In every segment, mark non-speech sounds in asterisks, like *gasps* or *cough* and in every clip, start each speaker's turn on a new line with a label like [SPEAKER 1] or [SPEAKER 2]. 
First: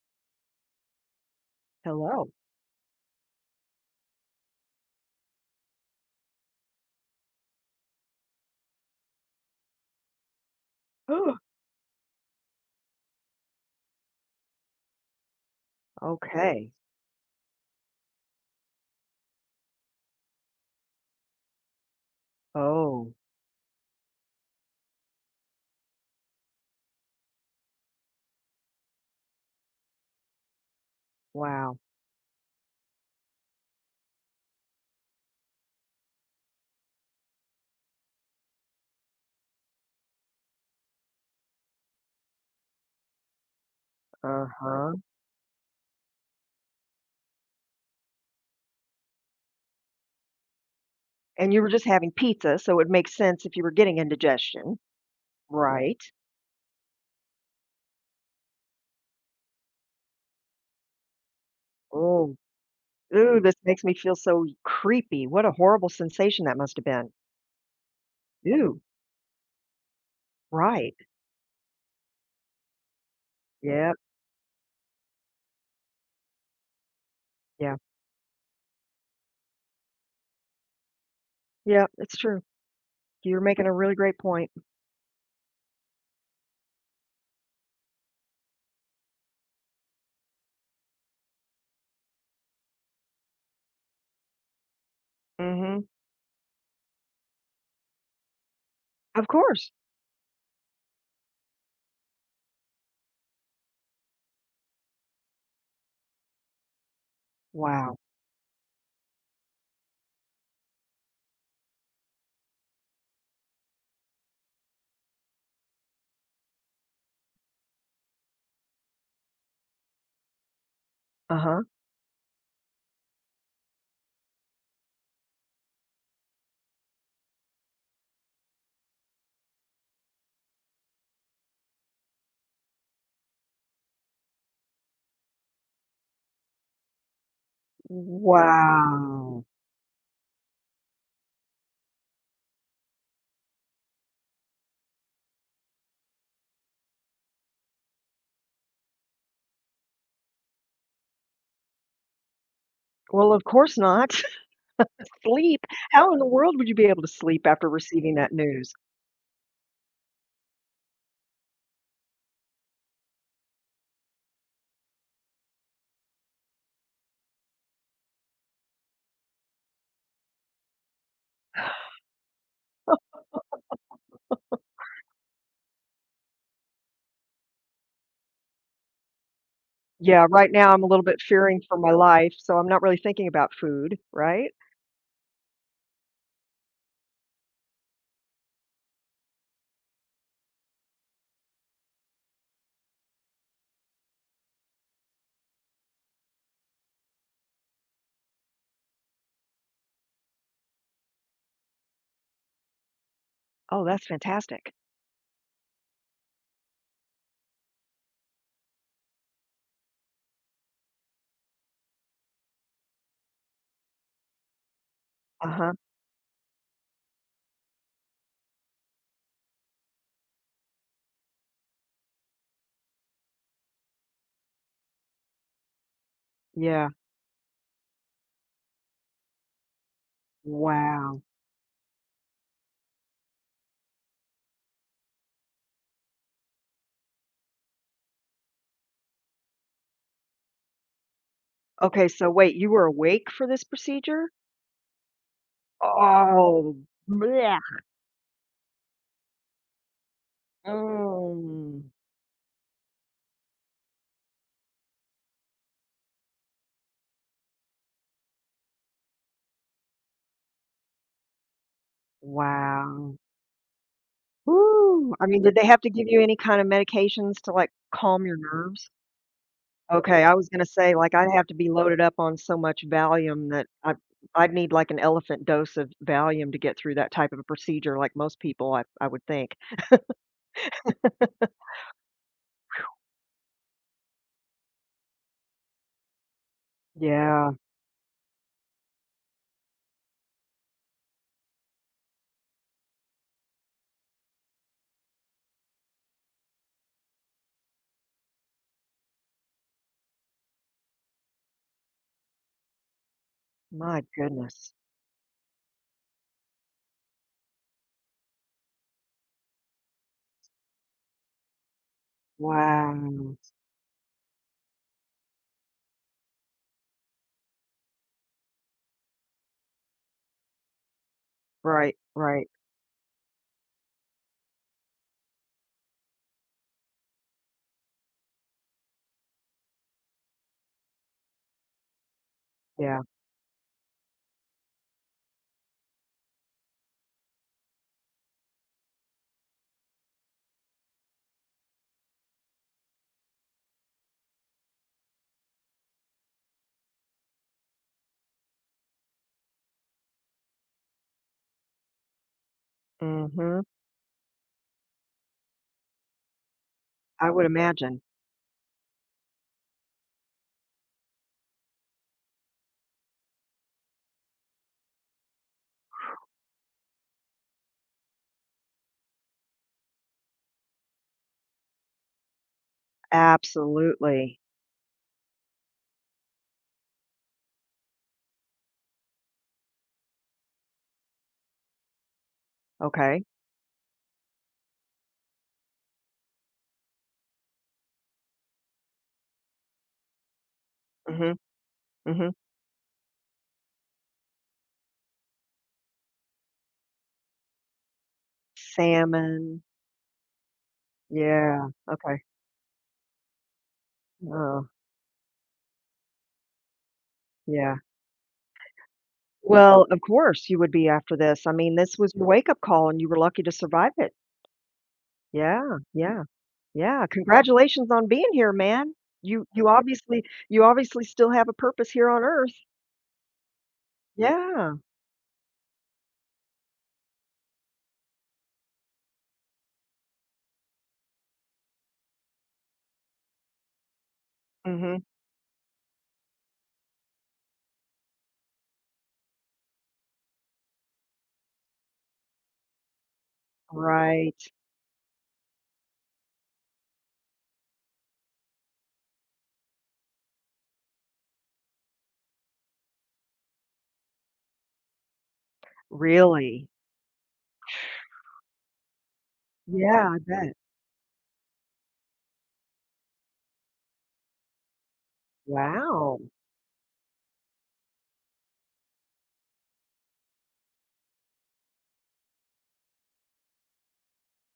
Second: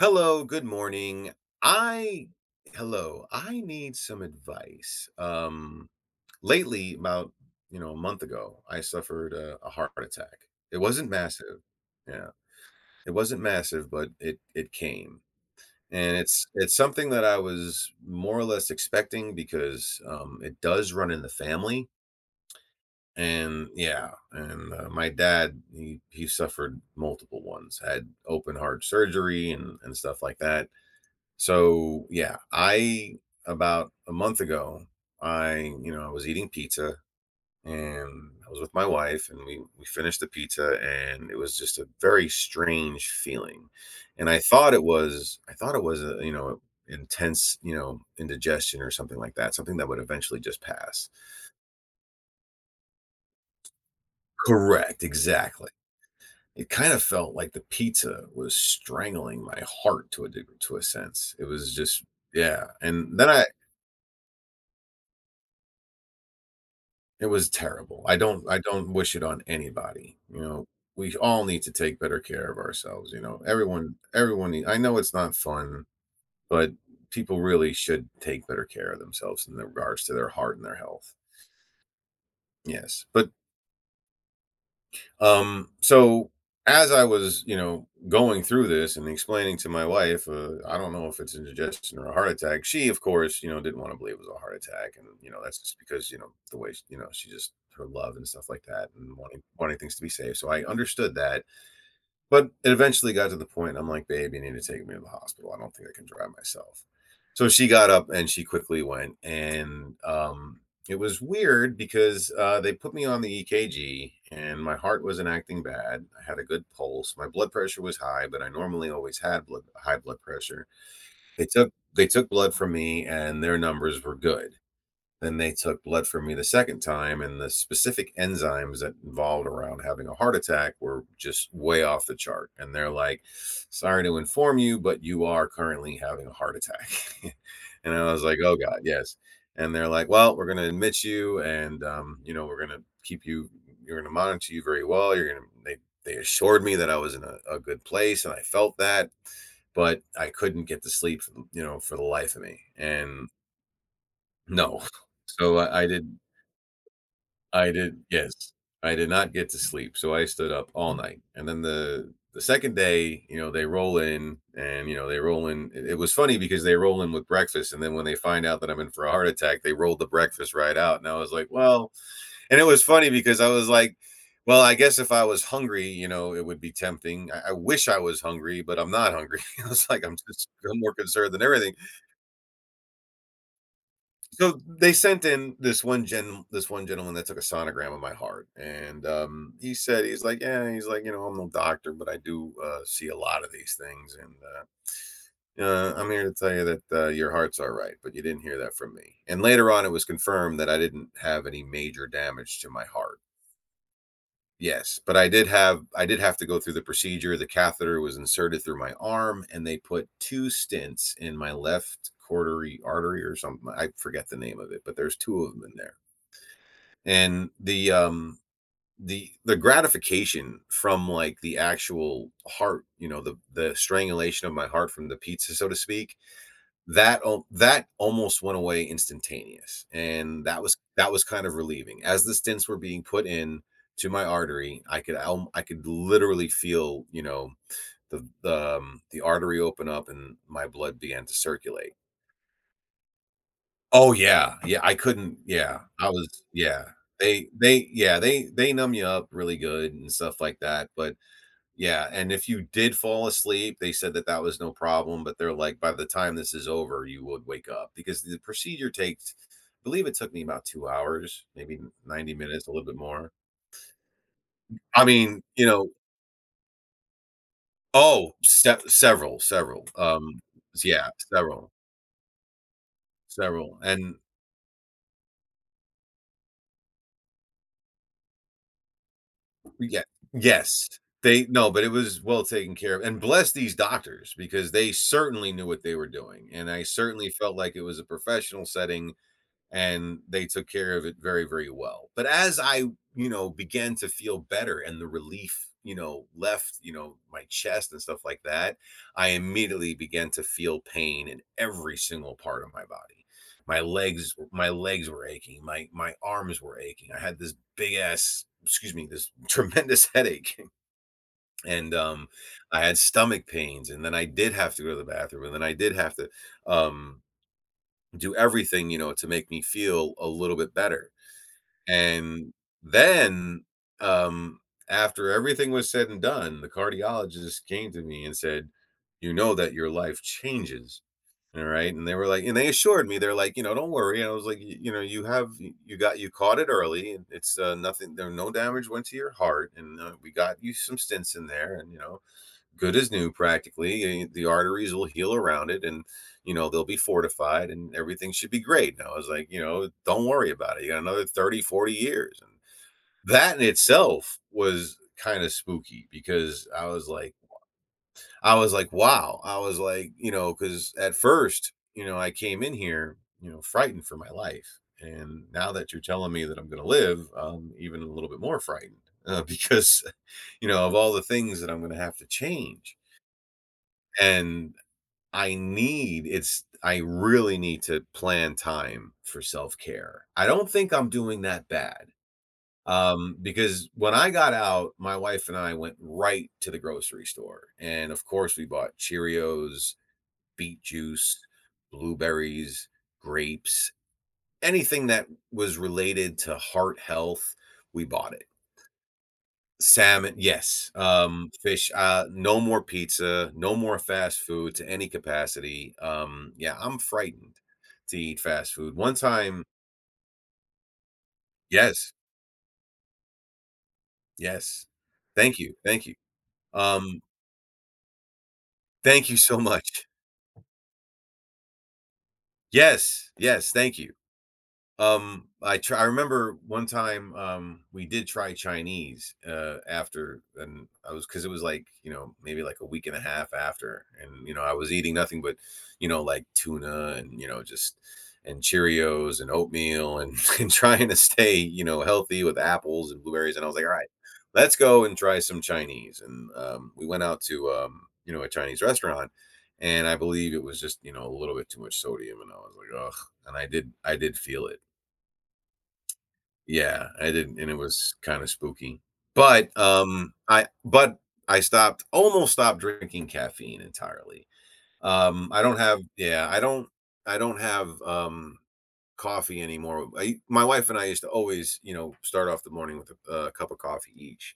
[SPEAKER 1] Hello, good morning.
[SPEAKER 2] Hello.
[SPEAKER 1] I Hello, I need some advice. Lately, about, a month ago, I suffered a heart attack. It wasn't
[SPEAKER 2] *gasps*
[SPEAKER 1] massive. Yeah. It wasn't massive, but it came. And it's
[SPEAKER 2] Okay.
[SPEAKER 1] it's something that I was more or less expecting because it does run in the family.
[SPEAKER 2] Oh,
[SPEAKER 1] And yeah, and my dad he suffered multiple ones, had open heart surgery and stuff like that.
[SPEAKER 2] wow.
[SPEAKER 1] So yeah, I about a month ago, I you know I was eating pizza, and I was with my wife and we finished the pizza and it was just a very strange feeling, and
[SPEAKER 2] Uh-huh.
[SPEAKER 1] I thought it was a you know intense you know indigestion or something like that, something that would eventually just pass.
[SPEAKER 2] And you were just having pizza, so it makes sense if you were getting indigestion,
[SPEAKER 1] Correct, exactly.
[SPEAKER 2] right?
[SPEAKER 1] It kind of felt like the pizza was strangling my heart to to a sense. It was just
[SPEAKER 2] Oh,
[SPEAKER 1] yeah, and then
[SPEAKER 2] ooh,
[SPEAKER 1] I
[SPEAKER 2] this makes me feel so creepy. What a horrible sensation that must have been.
[SPEAKER 1] it was terrible. I
[SPEAKER 2] Ooh.
[SPEAKER 1] don't wish it on anybody, you know?
[SPEAKER 2] Right.
[SPEAKER 1] We all need to take better care of ourselves, you know?
[SPEAKER 2] Yep,
[SPEAKER 1] Everyone everyone nee I know it's not fun, but people really
[SPEAKER 2] yeah,
[SPEAKER 1] should take better care of themselves in regards to their heart and their health.
[SPEAKER 2] yeah, it's true.
[SPEAKER 1] Yes, but
[SPEAKER 2] You're making a really great point.
[SPEAKER 1] So as I was, you know, going through this and explaining to my wife, I don't know if it's indigestion or a heart attack. She, of course, you know, didn't want to believe it was a heart attack, and you know, that's just
[SPEAKER 2] Hmm.
[SPEAKER 1] because you know you know she just her love and stuff like that, and
[SPEAKER 2] Of
[SPEAKER 1] wanting
[SPEAKER 2] course.
[SPEAKER 1] wanting things to be safe. So I understood that, but it eventually got to the point I'm like, babe, you need to take me to the hospital. I don't think I can drive myself. So she got
[SPEAKER 2] Wow.
[SPEAKER 1] up and she quickly went. And it was weird because they put me on the EKG and my heart wasn't acting bad. I had a good pulse. My blood pressure was high, but I normally always had high blood pressure.
[SPEAKER 2] Uh-huh.
[SPEAKER 1] They took blood from me and their numbers were good. Then they took blood from me the second time, and the specific enzymes that involved around having a heart attack were just way off the chart. And they're like, sorry to inform you, but you are currently having a heart attack. *laughs* And I was like, oh God, yes.
[SPEAKER 2] Wow.
[SPEAKER 1] And they're like, well, we're going to admit you, and you know, we're going to keep you. You're going to monitor you very well. You're going to. They assured me that I was in a good place, and I felt that, but I couldn't get to sleep, you know, for the life of me. And
[SPEAKER 2] Well, of course not.
[SPEAKER 1] no.
[SPEAKER 2] *laughs*
[SPEAKER 1] So,
[SPEAKER 2] Sleep.
[SPEAKER 1] I
[SPEAKER 2] How
[SPEAKER 1] did
[SPEAKER 2] in the world would you be able to sleep after
[SPEAKER 1] I did
[SPEAKER 2] receiving that
[SPEAKER 1] yes.
[SPEAKER 2] news?
[SPEAKER 1] I did not get to sleep, so I stood up all night, and then the second day, you know, they roll in and, you know, they roll in it was funny because they roll in with breakfast, and then when they find out that I'm in for a heart attack, they rolled the breakfast right out, and I was like, "Well," and it was funny because I was like, "Well, I guess if I was hungry, you know, it would be tempting. I wish I was hungry, but I'm not hungry." *laughs* I was like,
[SPEAKER 2] Yeah, right now
[SPEAKER 1] I'm
[SPEAKER 2] I'm a
[SPEAKER 1] more
[SPEAKER 2] little bit
[SPEAKER 1] concerned than
[SPEAKER 2] fearing
[SPEAKER 1] everything."
[SPEAKER 2] for my life, so I'm not really thinking about food, right?
[SPEAKER 1] So they sent in this one gentleman that took a sonogram of my heart, and, he said he's like, "Yeah," he's like, "You know, I'm no doctor, but I do, see a lot of these things, and, I'm here to tell you that, your heart's alright, but you didn't hear that from me." And later on, it was confirmed that I didn't have any major damage to my heart.
[SPEAKER 2] Oh, that's fantastic.
[SPEAKER 1] Yes, but I did have to go through the procedure, the catheter was inserted through my arm, and they put 2 stents in my left coronary artery or something, I forget the name of it, but there's 2 of them
[SPEAKER 2] Uh-huh.
[SPEAKER 1] in there, and the, the gratification from, like, the actual heart, you know, the strangulation of my heart from the pizza, so to speak,
[SPEAKER 2] Yeah.
[SPEAKER 1] that almost went away instantaneous, and that
[SPEAKER 2] Wow.
[SPEAKER 1] was kind of relieving. As the stents were being put in to my artery, I could literally feel, you know, the the artery open up and my blood began to circulate.
[SPEAKER 2] Okay, so wait, you were awake for this
[SPEAKER 1] Oh,
[SPEAKER 2] procedure?
[SPEAKER 1] yeah, yeah, I couldn't yeah, I was
[SPEAKER 2] Oh,
[SPEAKER 1] yeah. They
[SPEAKER 2] blech.
[SPEAKER 1] they yeah, they numb you up really good and stuff like that, but
[SPEAKER 2] Mm.
[SPEAKER 1] yeah, and if you did fall asleep, they said that that was no problem, but they're like, by the time this is over, you would wake up because the procedure takes I believe it took me about 2 hours, maybe 90 minutes, a little bit
[SPEAKER 2] Wow.
[SPEAKER 1] more. I
[SPEAKER 2] Woo. I mean,
[SPEAKER 1] mean,
[SPEAKER 2] did they
[SPEAKER 1] you
[SPEAKER 2] have
[SPEAKER 1] know
[SPEAKER 2] to give you any kind of medications to like calm
[SPEAKER 1] oh,
[SPEAKER 2] your
[SPEAKER 1] se
[SPEAKER 2] nerves?
[SPEAKER 1] several, several,
[SPEAKER 2] Okay, I was gonna say,
[SPEAKER 1] yeah,
[SPEAKER 2] like, I'd have to be
[SPEAKER 1] several,
[SPEAKER 2] loaded up on so much Valium that
[SPEAKER 1] several,
[SPEAKER 2] I
[SPEAKER 1] and
[SPEAKER 2] I'd need, like, an elephant dose of Valium to get through that type of a procedure like most people, I would think.
[SPEAKER 1] yeah. Yes, they no, but it was well taken care of, and bless these doctors because they certainly knew what they were doing, and I certainly
[SPEAKER 2] Yeah,
[SPEAKER 1] felt like it was a professional setting and they took care of it very well. But as I you know began to feel better and the relief you know left you know my chest and stuff like that, I immediately began to feel pain in every single part of my body. My
[SPEAKER 2] my
[SPEAKER 1] legs my
[SPEAKER 2] goodness.
[SPEAKER 1] legs were aching, my arms were aching. I had this big ass, excuse me, this tremendous *laughs* headache, and I had
[SPEAKER 2] Wow.
[SPEAKER 1] stomach pains, and then I did have to go to the bathroom, and then I did have to um do everything, you know, to make me feel a little bit better.
[SPEAKER 2] Right, right,
[SPEAKER 1] And then, um, after everything was said and done, the cardiologist came to me and said, "You know that your life changes." All right. And they were like, and they
[SPEAKER 2] yeah.
[SPEAKER 1] assured me, they're like, you know, don't worry. And I was like, you know, you got, you caught it early. And it's nothing, no damage went to your heart. And we got you some stints in there. And, you know, good as new practically. And the arteries will heal around it, and you know they'll be fortified and everything should be great. And I was like, you know, don't worry about it. You got another 30, 40 years. And that
[SPEAKER 2] Mhm.
[SPEAKER 1] in itself was kind of spooky because I was
[SPEAKER 2] I
[SPEAKER 1] like,
[SPEAKER 2] would imagine.
[SPEAKER 1] wow. I was like, you know, because at first, you know, I came in here, you know, frightened for my life. And now that you're telling me that I'm going to live, I'm even a little bit more frightened, *laughs* because, you know, of all the things that I'm going to have to change,
[SPEAKER 2] Absolutely.
[SPEAKER 1] and I need it's I really need to plan time for self-care. I don't think I'm doing that bad.
[SPEAKER 2] Okay.
[SPEAKER 1] Because when I got out, my wife and I went right to the grocery store. And of course, we bought Cheerios, beet
[SPEAKER 2] Mhm,
[SPEAKER 1] juice,
[SPEAKER 2] mhm.
[SPEAKER 1] blueberries, grapes, anything that was related to heart health, we bought it.
[SPEAKER 2] Salmon.
[SPEAKER 1] Salmon, yes,
[SPEAKER 2] Yeah,
[SPEAKER 1] fish,
[SPEAKER 2] okay.
[SPEAKER 1] no more pizza, no more fast
[SPEAKER 2] Oh,
[SPEAKER 1] food to any capacity, yeah, I'm frightened
[SPEAKER 2] yeah.
[SPEAKER 1] to eat fast food. One time
[SPEAKER 2] Well, of course you would be after this. I mean, this was
[SPEAKER 1] yes,
[SPEAKER 2] your wake-up call, and you were lucky to survive it.
[SPEAKER 1] yes. Thank you,
[SPEAKER 2] Yeah,
[SPEAKER 1] thank you.
[SPEAKER 2] yeah. Yeah,
[SPEAKER 1] Um,
[SPEAKER 2] congratulations on being here, man.
[SPEAKER 1] thank you
[SPEAKER 2] You
[SPEAKER 1] so
[SPEAKER 2] you
[SPEAKER 1] much.
[SPEAKER 2] obviously you obviously still have a purpose here on Earth.
[SPEAKER 1] Yes, yes, thank you.
[SPEAKER 2] Yeah.
[SPEAKER 1] I try. I remember one time, we did try Chinese, after, and I was because it was, like, you know, maybe, like, a week and a half after, and, you know, I was
[SPEAKER 2] Mhm.
[SPEAKER 1] eating nothing but, you know, like, tuna and, you know, just and Cheerios and oatmeal and *laughs* and trying to stay, you know, healthy with apples and blueberries, and I was like, "Alright,
[SPEAKER 2] Right.
[SPEAKER 1] let's go and try some Chinese," and, we went out to, you know, a Chinese restaurant, and I believe it was just, you know, a little bit too much sodium, and I was like, "Ugh," and I did feel it.
[SPEAKER 2] Really?
[SPEAKER 1] Yeah, I didn't and it was kinda spooky. But,
[SPEAKER 2] Yeah, I bet.
[SPEAKER 1] I stopped almost stopped drinking caffeine entirely. I don't have
[SPEAKER 2] Wow.
[SPEAKER 1] yeah, I don't have, coffee anymore. I my wife and I used to always, you know, start off the morning with a, cup of coffee each.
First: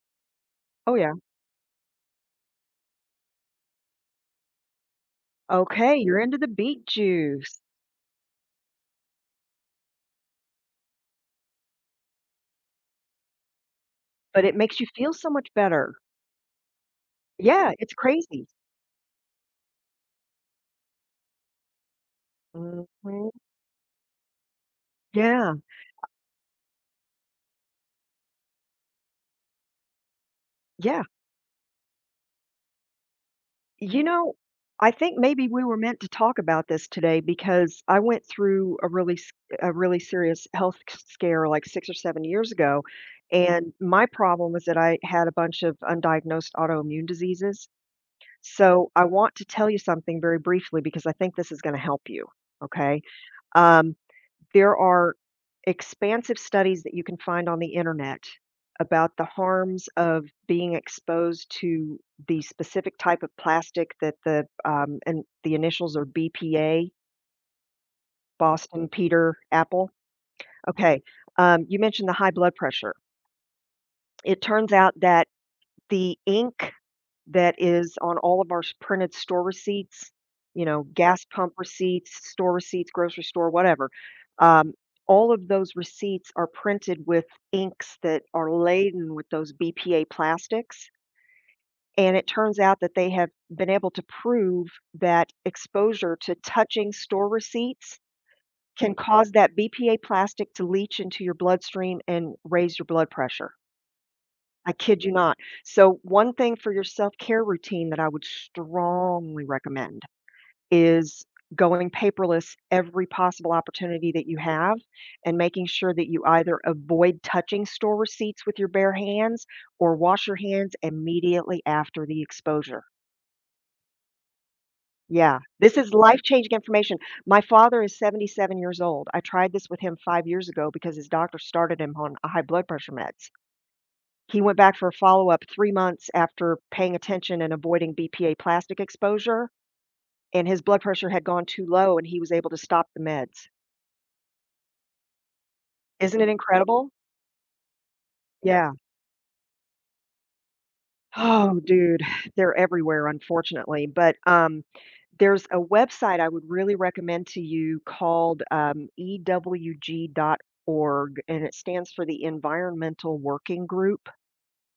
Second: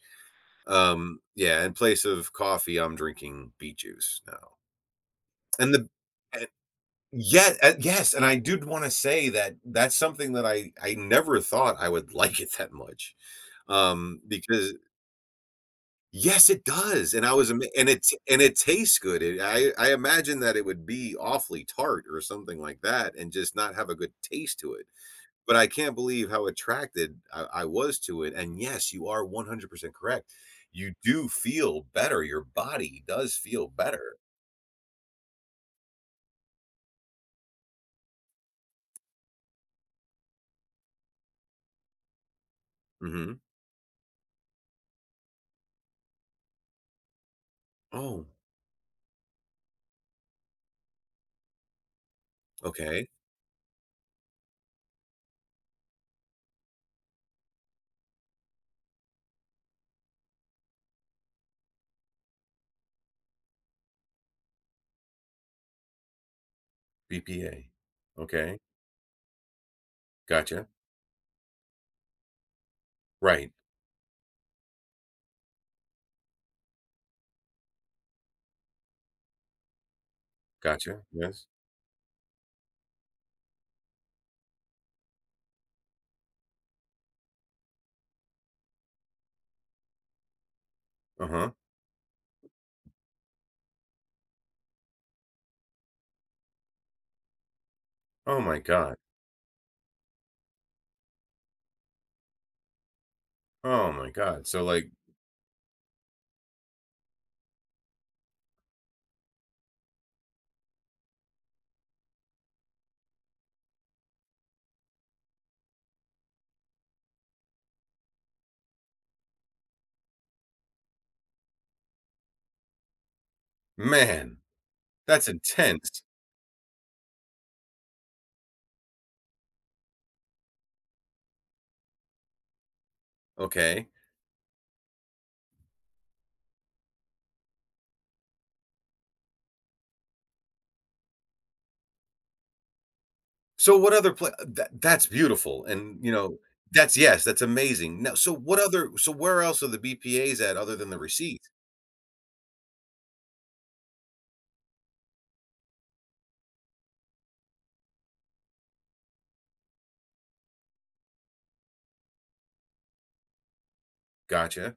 [SPEAKER 2] Oh, yeah.
[SPEAKER 1] Yeah, in place of coffee, I'm drinking beet juice now. And the
[SPEAKER 2] Okay, you're into
[SPEAKER 1] and
[SPEAKER 2] the beet
[SPEAKER 1] yeah,
[SPEAKER 2] juice,
[SPEAKER 1] yes, and I did wanna say that that's something that I never thought I would *laughs* like it that much.
[SPEAKER 2] but it
[SPEAKER 1] Because
[SPEAKER 2] makes you feel so much better.
[SPEAKER 1] yes, it does, and I was ama
[SPEAKER 2] Yeah, it's
[SPEAKER 1] and
[SPEAKER 2] crazy.
[SPEAKER 1] it tastes good. It I imagine that it would be awfully tart or something like that
[SPEAKER 2] Mhm.
[SPEAKER 1] and just not have a good taste to it,
[SPEAKER 2] Yeah.
[SPEAKER 1] but I can't believe how attracted I was to it, and yes, you are 100% correct. You
[SPEAKER 2] Yeah.
[SPEAKER 1] do feel better, your body does feel
[SPEAKER 2] You
[SPEAKER 1] better.
[SPEAKER 2] know, I think maybe we were meant to talk about this today because I went through a really serious health scare like 6 or 7 years ago,
[SPEAKER 1] Mhm.
[SPEAKER 2] and my problem was that I had a bunch of undiagnosed autoimmune diseases.
[SPEAKER 1] Oh,
[SPEAKER 2] So I want to tell you something very briefly because I think this is going to help you, okay?
[SPEAKER 1] okay.
[SPEAKER 2] Um there are expansive studies that you can find on the internet about the harms of being exposed to the specific type of plastic that the and the initials are BPA,
[SPEAKER 1] BPA. Okay,
[SPEAKER 2] Boston, Peter, Apple.
[SPEAKER 1] gotcha.
[SPEAKER 2] Okay, you mentioned the high blood pressure.
[SPEAKER 1] Right,
[SPEAKER 2] It turns out that the ink that is on all of our s printed store receipts, you know,
[SPEAKER 1] gotcha,
[SPEAKER 2] gas
[SPEAKER 1] yes.
[SPEAKER 2] pump receipts, store receipts, grocery store, whatever. Um, all of those receipts are printed with inks that are laden with those BPA plastics.
[SPEAKER 1] Uh-huh.
[SPEAKER 2] And it turns out that they have been able to prove that exposure to touching store receipts
[SPEAKER 1] Oh my
[SPEAKER 2] can
[SPEAKER 1] god.
[SPEAKER 2] cause that BPA plastic to leach into your bloodstream and raise your blood pressure.
[SPEAKER 1] Oh my god. So,
[SPEAKER 2] I
[SPEAKER 1] like,
[SPEAKER 2] kid you not. So one thing for your self-care routine that I would strongly recommend is going paperless every possible opportunity that you have, and making sure that you either avoid touching store receipts with your bare hands or wash your hands immediately after the exposure.
[SPEAKER 1] man. That's
[SPEAKER 2] Yeah, this is
[SPEAKER 1] intense.
[SPEAKER 2] life-changing information. My father is 77 years old. I tried this with him 5 years ago because his doctor started him on a high blood pressure meds.
[SPEAKER 1] Okay.
[SPEAKER 2] He went back for a follow-up 3 months after paying attention and avoiding BPA plastic exposure, and his blood pressure had gone too low, and he was able to stop the meds.
[SPEAKER 1] So what other pla that that's beautiful, and, you
[SPEAKER 2] Isn't it
[SPEAKER 1] know,
[SPEAKER 2] incredible?
[SPEAKER 1] that's yes, that's amazing. Now, so what
[SPEAKER 2] Yeah.
[SPEAKER 1] other so where else are the BPAs at other than the receipt?
[SPEAKER 2] Oh, dude, *sighs* they're everywhere, unfortunately, but, there's a website I would really recommend to you called, EWG.org, and it stands for the Environmental Working Group.
[SPEAKER 1] Gotcha.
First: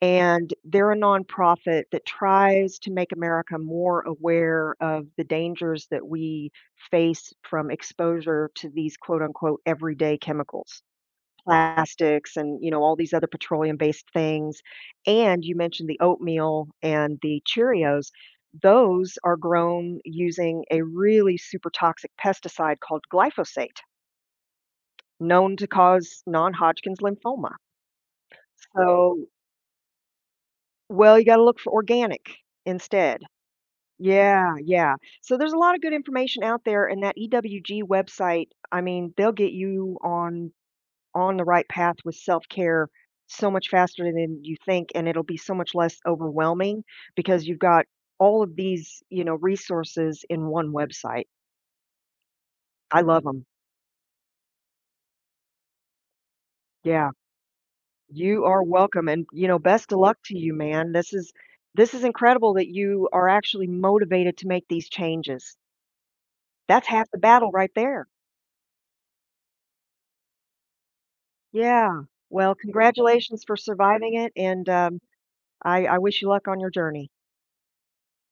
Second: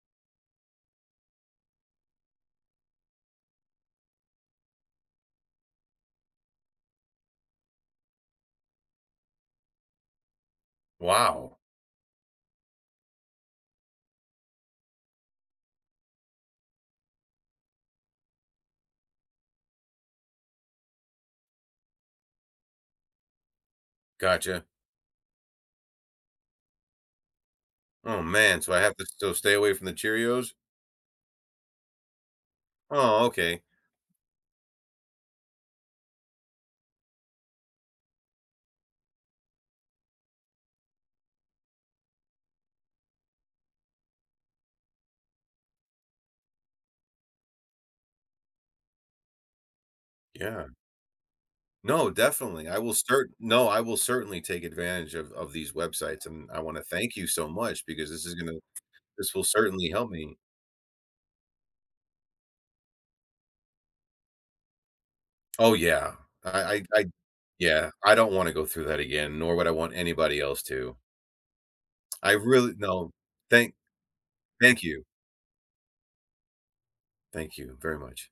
[SPEAKER 2] And they're a nonprofit that tries to make America more aware of the dangers that we face from exposure to these quote unquote everyday chemicals,
[SPEAKER 1] Wow.
[SPEAKER 2] plastics, and all these other petroleum based things. And you mentioned the oatmeal and the Cheerios. Those are grown using a really super toxic pesticide called glyphosate,
[SPEAKER 1] Gotcha.
[SPEAKER 2] known to cause non Hodgkin's lymphoma.
[SPEAKER 1] Oh, man, so I have to
[SPEAKER 2] So,
[SPEAKER 1] still stay away from the Cheerios?
[SPEAKER 2] well, you got to look for organic instead.
[SPEAKER 1] Oh, okay.
[SPEAKER 2] Yeah, yeah. So there's a lot of good information out there, and that EWG website, I mean, they'll get you on the right path with self-care so much faster than you think, and it'll be so much less overwhelming because you've got all of these, resources in
[SPEAKER 1] Yeah.
[SPEAKER 2] one website.
[SPEAKER 1] No, definitely. I will
[SPEAKER 2] I love
[SPEAKER 1] cert
[SPEAKER 2] them.
[SPEAKER 1] no, I will certainly take advantage of these websites, and I wanna
[SPEAKER 2] Yeah.
[SPEAKER 1] thank you so much because this is
[SPEAKER 2] You
[SPEAKER 1] gonna
[SPEAKER 2] are welcome, and
[SPEAKER 1] this will
[SPEAKER 2] best
[SPEAKER 1] certainly
[SPEAKER 2] of
[SPEAKER 1] help
[SPEAKER 2] luck
[SPEAKER 1] me.
[SPEAKER 2] to you, man. This is incredible that you are actually motivated to make these changes.
[SPEAKER 1] Oh, yeah.
[SPEAKER 2] That's
[SPEAKER 1] I
[SPEAKER 2] half the battle right
[SPEAKER 1] yeah,
[SPEAKER 2] there.
[SPEAKER 1] I don't wanna go through that again, nor would I want anybody else to.
[SPEAKER 2] Yeah.
[SPEAKER 1] I
[SPEAKER 2] Well,
[SPEAKER 1] really no.
[SPEAKER 2] congratulations for
[SPEAKER 1] Thank
[SPEAKER 2] surviving it, and,
[SPEAKER 1] Thank you.
[SPEAKER 2] I wish you luck on your journey.
[SPEAKER 1] Thank you very much.